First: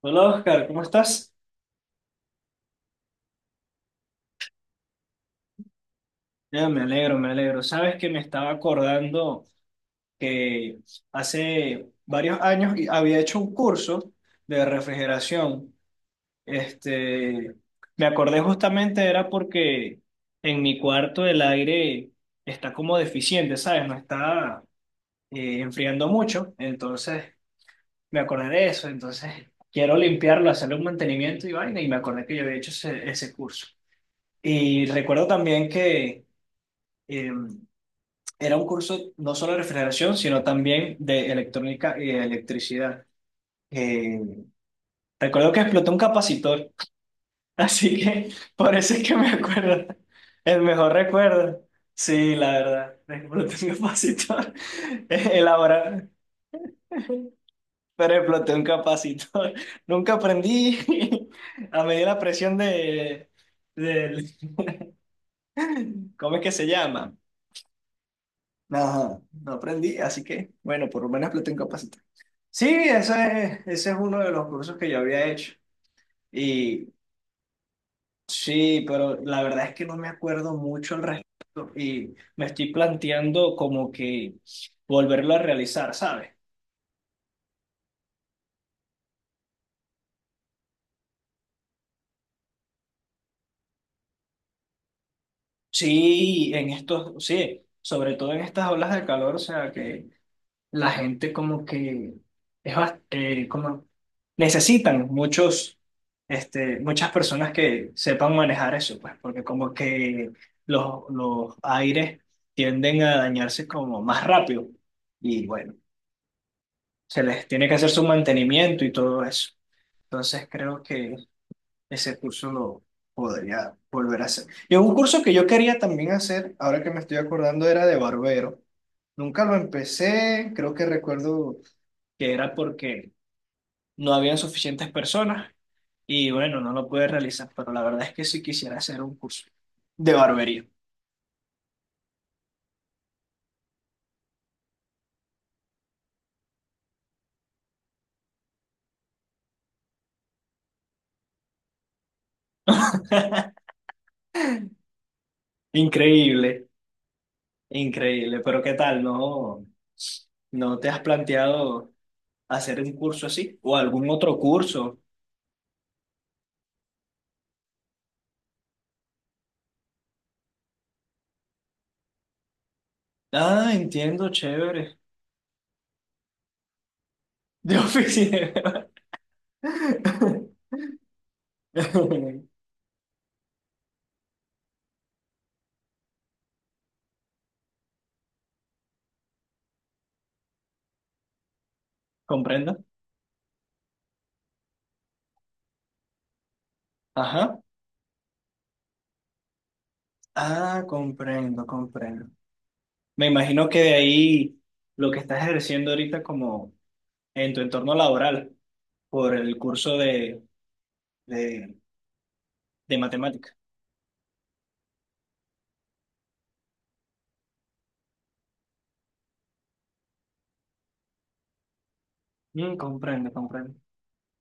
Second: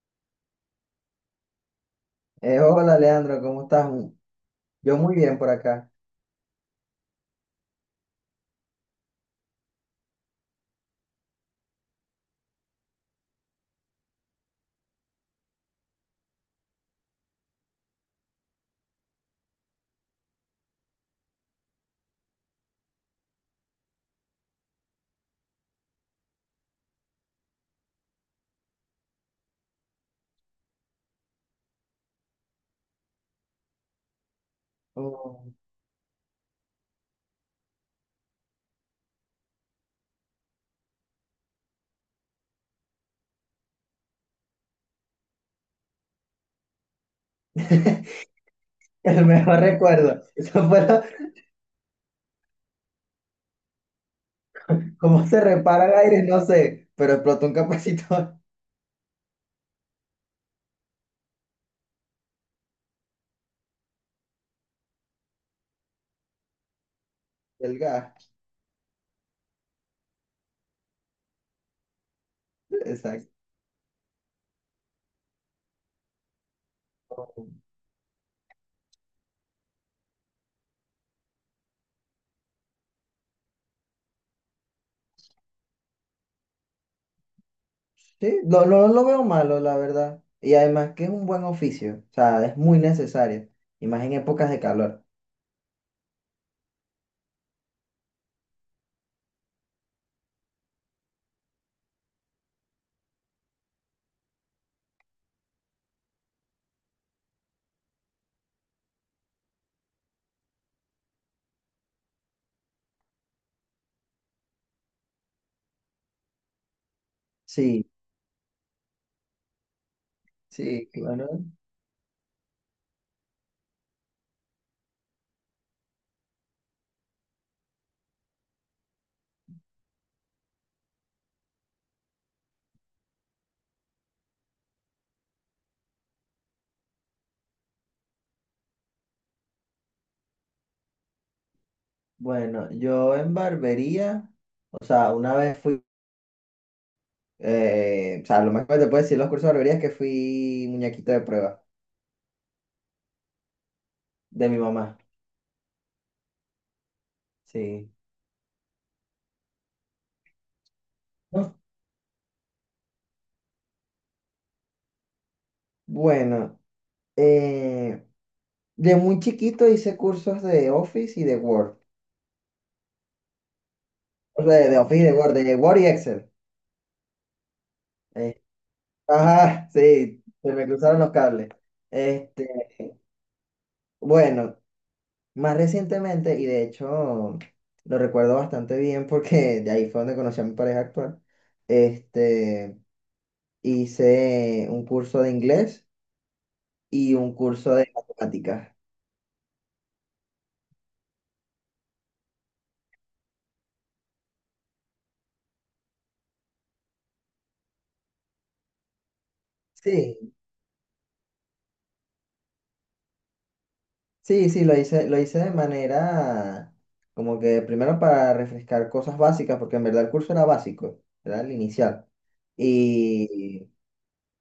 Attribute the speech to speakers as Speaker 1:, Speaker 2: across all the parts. Speaker 1: Hola Oscar, ¿cómo estás?
Speaker 2: Hola Leandro, ¿cómo estás? Yo muy bien por acá.
Speaker 1: Ya, me alegro, me alegro. Sabes que me estaba acordando que hace varios años había hecho un curso de refrigeración. Este, me acordé justamente era porque en mi cuarto el aire está como deficiente, ¿sabes? No está enfriando mucho. Entonces me acordé de eso. Entonces quiero limpiarlo, hacerle un mantenimiento y vaina. Y me acordé que yo había hecho ese curso. Y recuerdo
Speaker 2: Oh.
Speaker 1: también que... eh, era un curso no solo de refrigeración, sino también de electrónica y de electricidad. Eh, recuerdo que explotó un capacitor, así que por eso es que
Speaker 2: El
Speaker 1: me
Speaker 2: mejor
Speaker 1: acuerdo.
Speaker 2: recuerdo.
Speaker 1: El mejor recuerdo. Sí, la verdad. Exploté un capacitor.
Speaker 2: Cómo se repara el
Speaker 1: Elaborar,
Speaker 2: aire, no sé, pero explotó un
Speaker 1: pero
Speaker 2: capacitor.
Speaker 1: exploté un capacitor. Nunca aprendí a medir la presión del- ¿cómo es que se llama?
Speaker 2: Del gas.
Speaker 1: Ajá, no aprendí, así que, bueno, por lo menos exploté un capacitor. Sí,
Speaker 2: Exacto.
Speaker 1: ese es uno de los cursos que yo había hecho. Y sí, pero la verdad es que no me acuerdo mucho al respecto y me estoy planteando como que volverlo a realizar, ¿sabes?
Speaker 2: Sí, lo veo malo, la verdad. Y además que es un buen oficio, o sea, es muy necesario, y más en épocas de calor.
Speaker 1: Sí, en estos, sí, sobre todo en estas olas de calor, o sea, que la gente como que es como necesitan muchos muchas personas que sepan manejar eso pues porque como que los aires tienden a dañarse como más rápido, y bueno, se les tiene que
Speaker 2: Sí,
Speaker 1: hacer su mantenimiento y todo eso. Entonces creo
Speaker 2: sí,
Speaker 1: que
Speaker 2: bueno.
Speaker 1: ese curso lo podría volver a hacer, y un curso que yo quería también hacer, ahora que me estoy acordando, era de barbero. Nunca lo empecé, creo que recuerdo que era porque no habían suficientes personas y bueno, no lo pude realizar, pero la verdad es que sí quisiera hacer un curso de barbería.
Speaker 2: Bueno, yo en barbería, o sea, una vez fui, o sea, lo más que te puedo decir los cursos de barbería es que fui muñequito de prueba de mi mamá,
Speaker 1: Increíble,
Speaker 2: sí.
Speaker 1: increíble, pero ¿qué tal? ¿No, ¿no te has
Speaker 2: ¿No?
Speaker 1: planteado hacer un curso así o algún otro curso?
Speaker 2: Bueno, eh, de muy chiquito hice cursos de Office y de Word.
Speaker 1: Ah, entiendo,
Speaker 2: O sea, de
Speaker 1: chévere.
Speaker 2: Office y de Word y Excel.
Speaker 1: De
Speaker 2: Eh,
Speaker 1: oficina.
Speaker 2: ajá, sí, se me cruzaron los cables. Este, bueno, más recientemente, y de hecho lo recuerdo bastante bien porque de ahí fue donde conocí a mi pareja actual.
Speaker 1: ¿Comprendo?
Speaker 2: Este, hice un curso de inglés y un
Speaker 1: Ajá.
Speaker 2: curso de matemáticas.
Speaker 1: Ah, comprendo, comprendo. Me imagino que de ahí lo que estás ejerciendo ahorita como en tu entorno laboral por el curso
Speaker 2: Sí.
Speaker 1: de, de matemática.
Speaker 2: Sí, sí, lo hice de manera como que primero para refrescar cosas básicas, porque en verdad el curso era básico, era el inicial.
Speaker 1: Mm, comprendo,
Speaker 2: Y,
Speaker 1: comprendo.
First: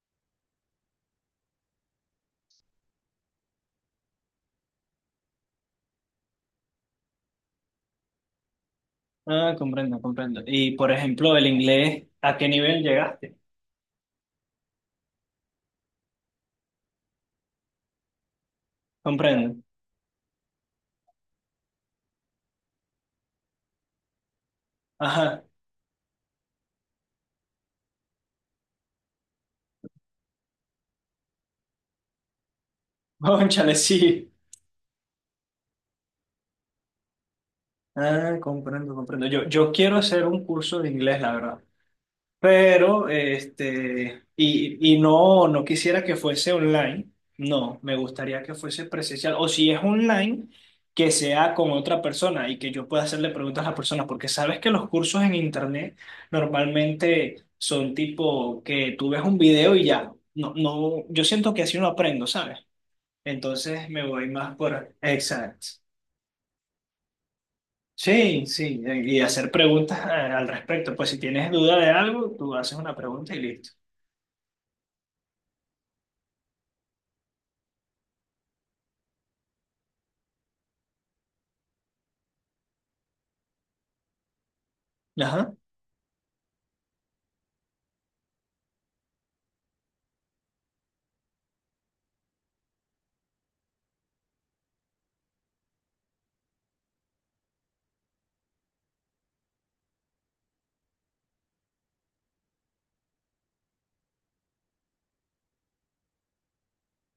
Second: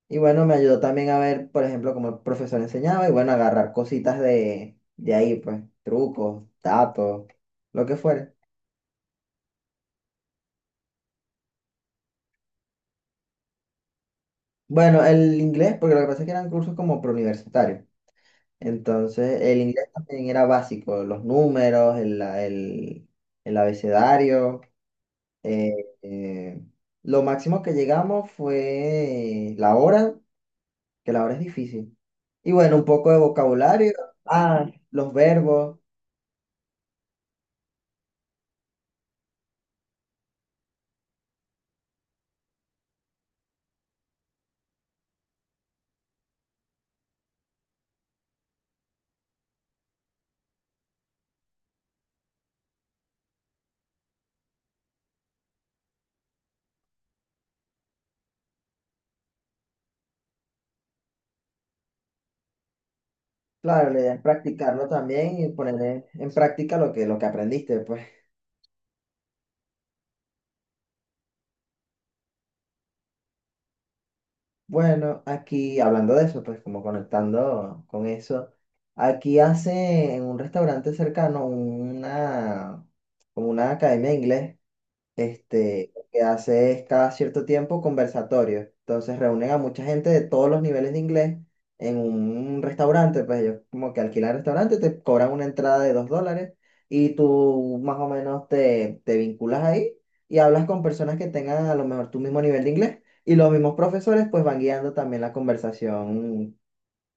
Speaker 2: y bueno, me ayudó también a ver, por ejemplo, cómo el profesor enseñaba y bueno, agarrar cositas de ahí, pues, trucos, datos, lo que fuera.
Speaker 1: Ah, comprendo, comprendo. Y por ejemplo, el inglés, ¿a qué nivel llegaste?
Speaker 2: Bueno, el inglés, porque lo que pasa es que eran cursos como preuniversitarios. Entonces,
Speaker 1: Comprendo.
Speaker 2: el inglés también era básico, los números, el abecedario.
Speaker 1: Ajá,
Speaker 2: Eh, eh, lo máximo que llegamos fue la hora, que la hora es difícil. Y bueno, un poco de
Speaker 1: cónchale,
Speaker 2: vocabulario,
Speaker 1: sí.
Speaker 2: ah, los verbos.
Speaker 1: Ah, comprendo, comprendo. Yo quiero hacer un curso de inglés, la verdad. Pero, este, y no, no quisiera que fuese online, no, me gustaría que fuese presencial, o si es online, que sea con otra persona y que yo pueda hacerle preguntas a la persona, porque sabes que los cursos en internet normalmente son tipo que tú ves un video y ya, no, no, yo siento que así no aprendo, ¿sabes? Entonces
Speaker 2: Claro, la
Speaker 1: me
Speaker 2: idea es
Speaker 1: voy más
Speaker 2: practicarlo
Speaker 1: por...
Speaker 2: también y
Speaker 1: Exacto.
Speaker 2: poner en práctica lo que aprendiste, pues.
Speaker 1: Sí, sí, y hacer preguntas al respecto, pues si tienes duda de algo, tú haces una pregunta y listo.
Speaker 2: Bueno, aquí hablando de eso, pues como conectando con eso, aquí hace en un restaurante cercano una, como una academia de inglés.
Speaker 1: Ajá.
Speaker 2: Este, lo que hace es cada cierto tiempo conversatorios. Entonces reúnen a mucha gente de todos los niveles de inglés en un restaurante, pues ellos como que alquilan el restaurante, te cobran una entrada de $2 y tú más o menos te vinculas ahí y hablas con personas que tengan a lo mejor tu mismo nivel de inglés y los mismos profesores pues van guiando también la conversación.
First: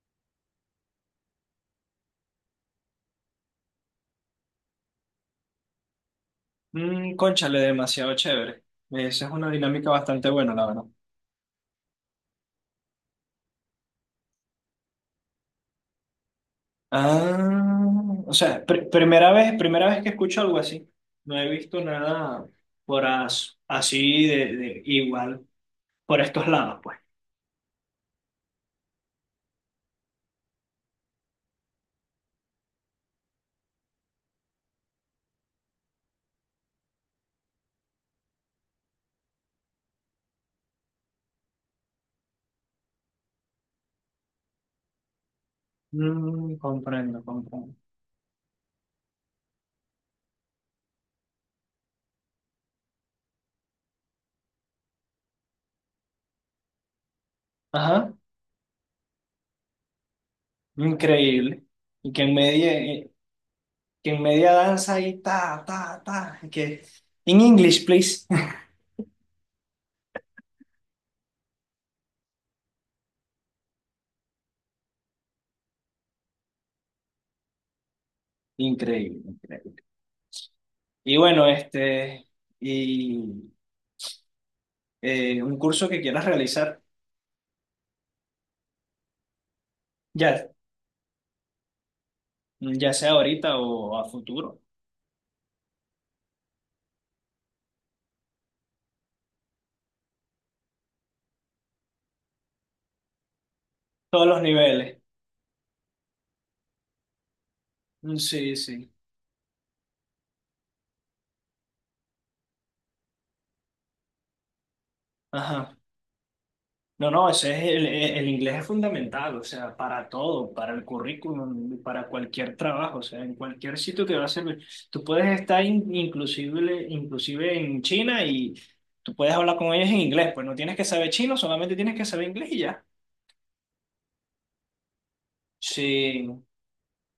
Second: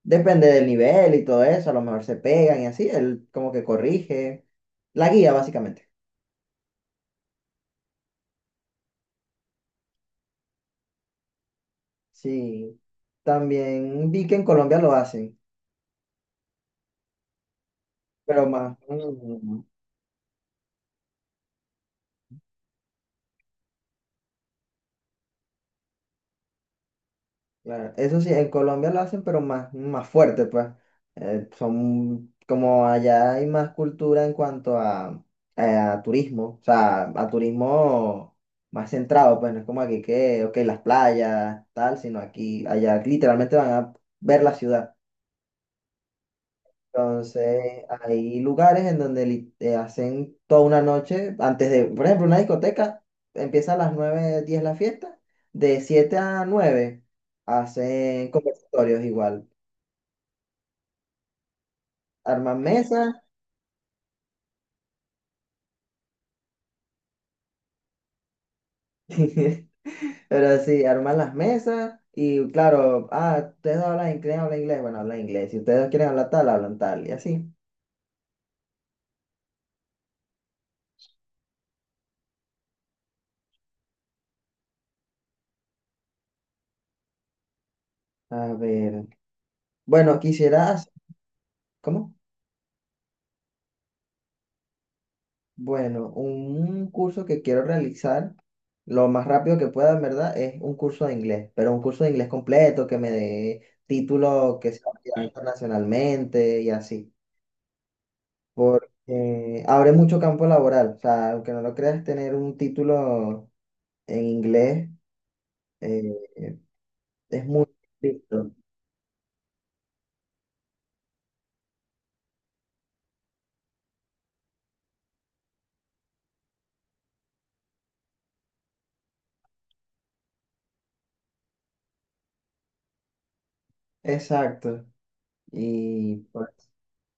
Speaker 2: Depende del nivel y todo eso, a lo mejor se pegan y así, él como que corrige, la guía básicamente.
Speaker 1: Mm, cónchale, demasiado chévere. Esa es una dinámica bastante buena, la verdad.
Speaker 2: Sí, también vi que en Colombia lo hacen,
Speaker 1: Ah, o
Speaker 2: pero
Speaker 1: sea,
Speaker 2: más,
Speaker 1: primera vez que escucho algo así. No he visto nada por así de igual por estos lados, pues.
Speaker 2: claro, eso sí, en Colombia lo hacen, pero más, más fuerte, pues. Son, como allá hay más cultura en cuanto a turismo, o sea, a turismo más centrado, pues no es como aquí que, ok, las playas, tal, sino aquí, allá literalmente van a ver la ciudad.
Speaker 1: Mm, comprendo, comprendo.
Speaker 2: Entonces, hay lugares en donde hacen toda una noche, antes de, por ejemplo, una discoteca, empieza a las 9, 10 la fiesta, de 7 a 9
Speaker 1: Ajá,
Speaker 2: hacen conversatorios igual,
Speaker 1: increíble. Y
Speaker 2: arman mesas,
Speaker 1: que en media danza ahí ta, ta, ta, y que in English, please.
Speaker 2: pero sí, arman las mesas y claro, ah, ustedes hablan inglés, bueno, hablan inglés, si ustedes quieren hablar tal, hablan tal, y así.
Speaker 1: Increíble, increíble. Y bueno, este, y un curso que quieras realizar.
Speaker 2: A ver, bueno,
Speaker 1: Ya,
Speaker 2: quisieras, ¿cómo?
Speaker 1: ya sea ahorita o a futuro.
Speaker 2: Bueno, un curso que quiero realizar lo más rápido que pueda, en verdad, es un curso de inglés, pero un curso de inglés completo que me dé
Speaker 1: Todos los
Speaker 2: título que sea
Speaker 1: niveles.
Speaker 2: validado internacionalmente y así.
Speaker 1: Mm, sí, sí.
Speaker 2: Porque abre mucho campo laboral. O sea, aunque no lo creas, tener un título en inglés
Speaker 1: Ajá.
Speaker 2: eh,
Speaker 1: No, no,
Speaker 2: es
Speaker 1: ese es
Speaker 2: muy
Speaker 1: el
Speaker 2: difícil.
Speaker 1: inglés es fundamental, o sea, para todo, para el currículum, para cualquier trabajo, o sea, en cualquier sitio que va a servir. Tú puedes estar inclusive, inclusive en China, y tú puedes hablar con ellos en inglés, pues no tienes que saber chino, solamente tienes que saber inglés y ya.
Speaker 2: Exacto. Y
Speaker 1: Sí.
Speaker 2: por,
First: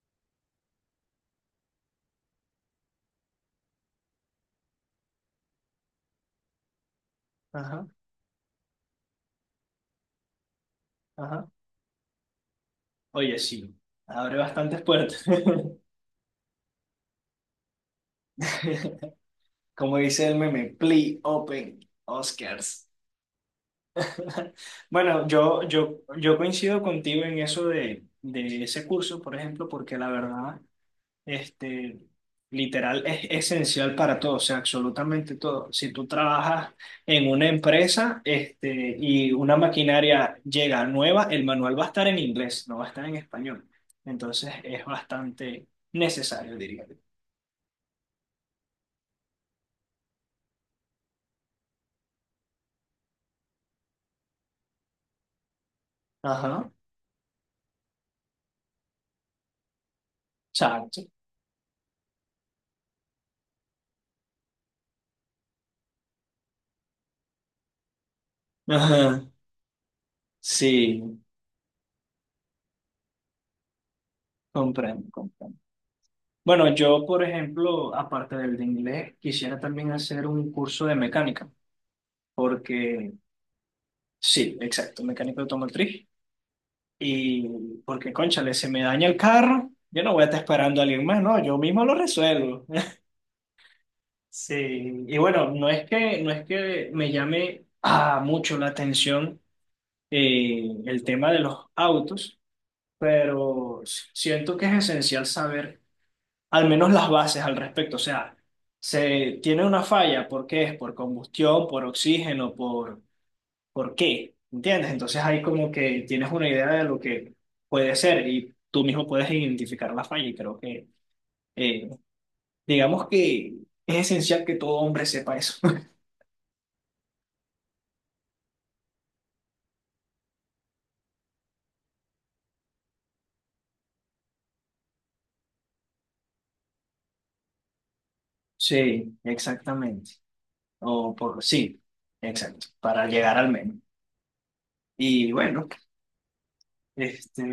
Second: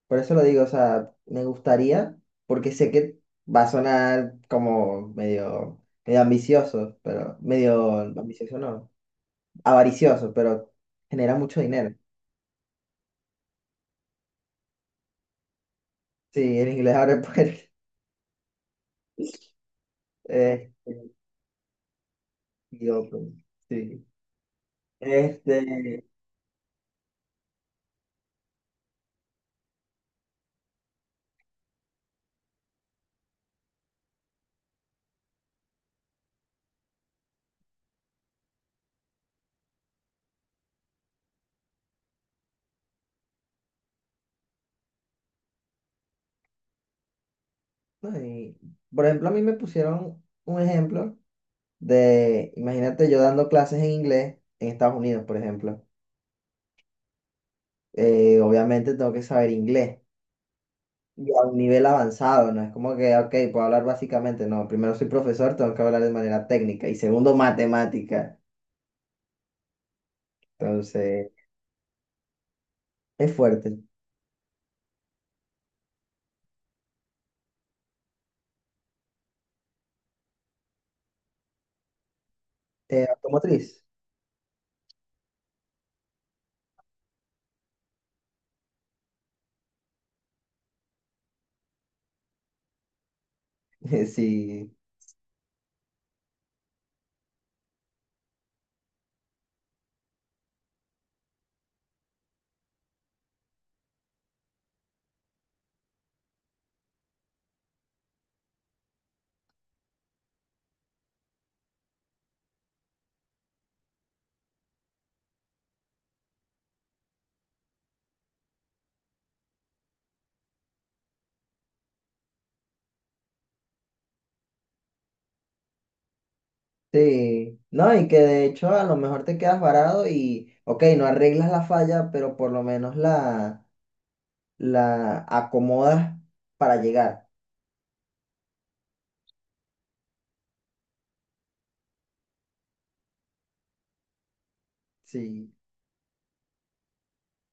Speaker 2: por eso lo digo, o sea, me gustaría, porque sé que va a sonar como medio, medio ambicioso, pero
Speaker 1: Ajá,
Speaker 2: medio ambicioso no. Avaricioso, pero genera
Speaker 1: ajá.
Speaker 2: mucho dinero.
Speaker 1: Oye, sí, abre bastantes puertas.
Speaker 2: Sí, el inglés abre puertas.
Speaker 1: Como dice el meme,
Speaker 2: Este,
Speaker 1: Plea Open Oscars.
Speaker 2: y open, sí.
Speaker 1: Bueno,
Speaker 2: Este,
Speaker 1: yo coincido contigo en eso de ese curso, por ejemplo, porque la verdad, este, literal, es esencial para todo, o sea, absolutamente todo. Si tú trabajas en una empresa, este, y una maquinaria llega nueva, el manual va a estar en inglés, no va a estar en español. Entonces, es bastante necesario, diría yo.
Speaker 2: no, y por ejemplo, a mí me pusieron un ejemplo de, imagínate yo dando clases en inglés en Estados Unidos, por ejemplo.
Speaker 1: Ajá,
Speaker 2: Obviamente tengo que saber inglés
Speaker 1: exacto.
Speaker 2: y a un nivel avanzado, no es como que, ok, puedo hablar básicamente, no, primero soy profesor, tengo que hablar de manera técnica y segundo, matemática.
Speaker 1: Ajá, sí.
Speaker 2: Entonces, es fuerte.
Speaker 1: Comprendo, comprendo. Bueno, yo, por ejemplo, aparte del de inglés, quisiera también hacer un curso de mecánica, porque
Speaker 2: Automotriz.
Speaker 1: sí, exacto, mecánico automotriz. Y porque, cónchale, se me daña el carro, yo no voy a estar esperando a alguien más, no, yo mismo lo resuelvo.
Speaker 2: Sí.
Speaker 1: Sí, y bueno, no es que me llame mucho la atención el tema de los autos, pero siento que es esencial saber al menos las bases al respecto. O sea, se tiene una falla, ¿por qué es? ¿Por combustión, por oxígeno, por qué? ¿Entiendes? Entonces ahí como que tienes una idea de lo que puede ser y tú mismo puedes identificar la falla y creo que, eh, digamos que es esencial que todo hombre sepa eso.
Speaker 2: Sí, no, y que de hecho a lo mejor te quedas varado y, ok, no arreglas la falla, pero por lo menos la, acomodas para llegar.
Speaker 1: Sí, exactamente. O por, sí, exacto, para llegar al menos. Y
Speaker 2: Sí.
Speaker 1: bueno, este,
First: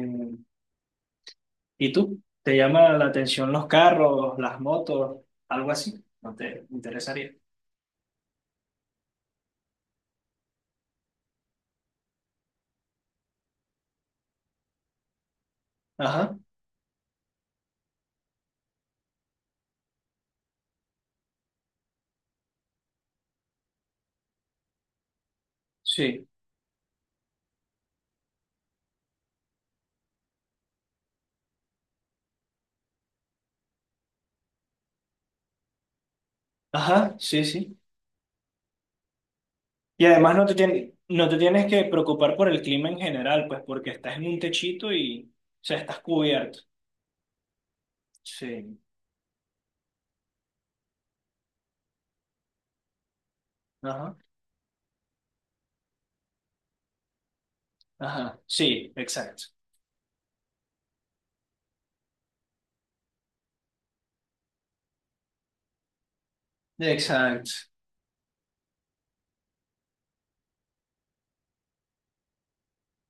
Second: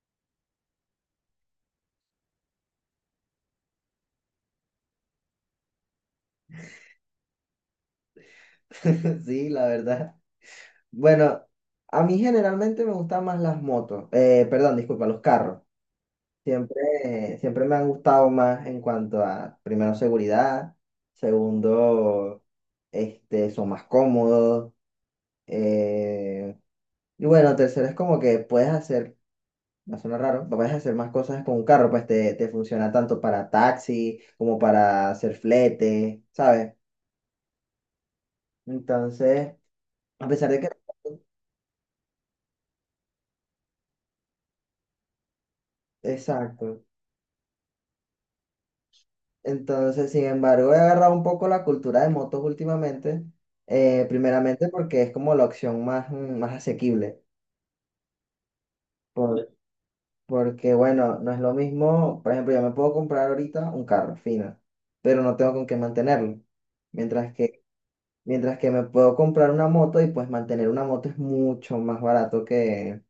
Speaker 1: ¿y tú? ¿Te llama la atención los carros, las motos, algo así? ¿No te interesaría?
Speaker 2: Sí, la verdad. Bueno, a mí generalmente me gustan más las motos, perdón, disculpa, los carros.
Speaker 1: Ajá,
Speaker 2: Siempre, siempre me han gustado más en cuanto a, primero, seguridad, segundo, este, son más cómodos,
Speaker 1: sí.
Speaker 2: eh, y bueno, tercero es como que puedes hacer. No suena raro. Puedes hacer más cosas con un carro, pues te funciona tanto para taxi como para hacer flete, ¿sabes?
Speaker 1: Ajá, sí, sí.
Speaker 2: Entonces,
Speaker 1: Y
Speaker 2: a
Speaker 1: además
Speaker 2: pesar de que...
Speaker 1: no te tienes que preocupar por el clima en general, pues porque estás en un techito y, o sea, estás cubierto.
Speaker 2: Exacto.
Speaker 1: Sí.
Speaker 2: Entonces, sin embargo, he agarrado un poco la cultura de motos últimamente,
Speaker 1: Ajá,
Speaker 2: primeramente porque es como la opción más, más asequible.
Speaker 1: ajá, sí, exacto.
Speaker 2: Por- Porque, bueno, no es lo mismo, por ejemplo, yo me puedo comprar ahorita un carro fino, pero no tengo con qué mantenerlo. Mientras que
Speaker 1: Exacto.
Speaker 2: mientras que me puedo comprar una moto y pues mantener una moto es mucho más barato que,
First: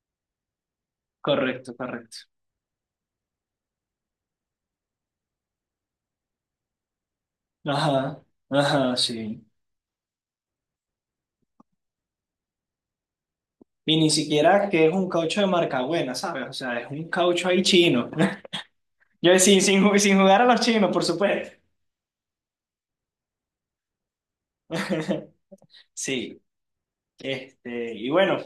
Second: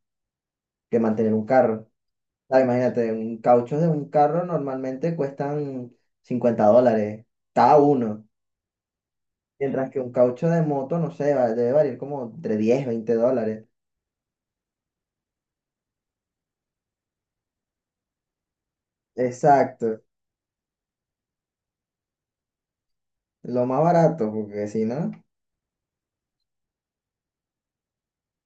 Speaker 2: que mantener un
Speaker 1: Correcto,
Speaker 2: carro.
Speaker 1: correcto.
Speaker 2: Ah, imagínate, un caucho de un carro normalmente cuestan $50 cada
Speaker 1: Ajá,
Speaker 2: uno.
Speaker 1: ajá, sí.
Speaker 2: Mientras que un caucho de moto, no sé, debe variar como entre $10, $20.
Speaker 1: Y ni siquiera que es un caucho de marca buena, ¿sabes? O sea, es un caucho ahí chino. Yo
Speaker 2: Exacto,
Speaker 1: sin jugar a los chinos, por supuesto.
Speaker 2: lo más barato, porque si no.
Speaker 1: Sí, este, y bueno,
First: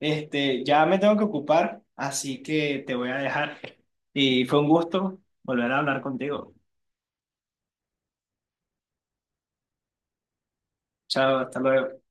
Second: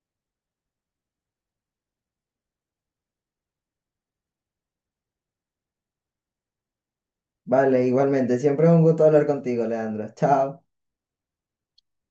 Speaker 1: este, ya me tengo que ocupar, así que te voy a dejar. Y fue un gusto volver a hablar contigo.
Speaker 2: Vale, igualmente, siempre es un gusto hablar contigo, Leandro. Chao.
Speaker 1: Chao, hasta luego.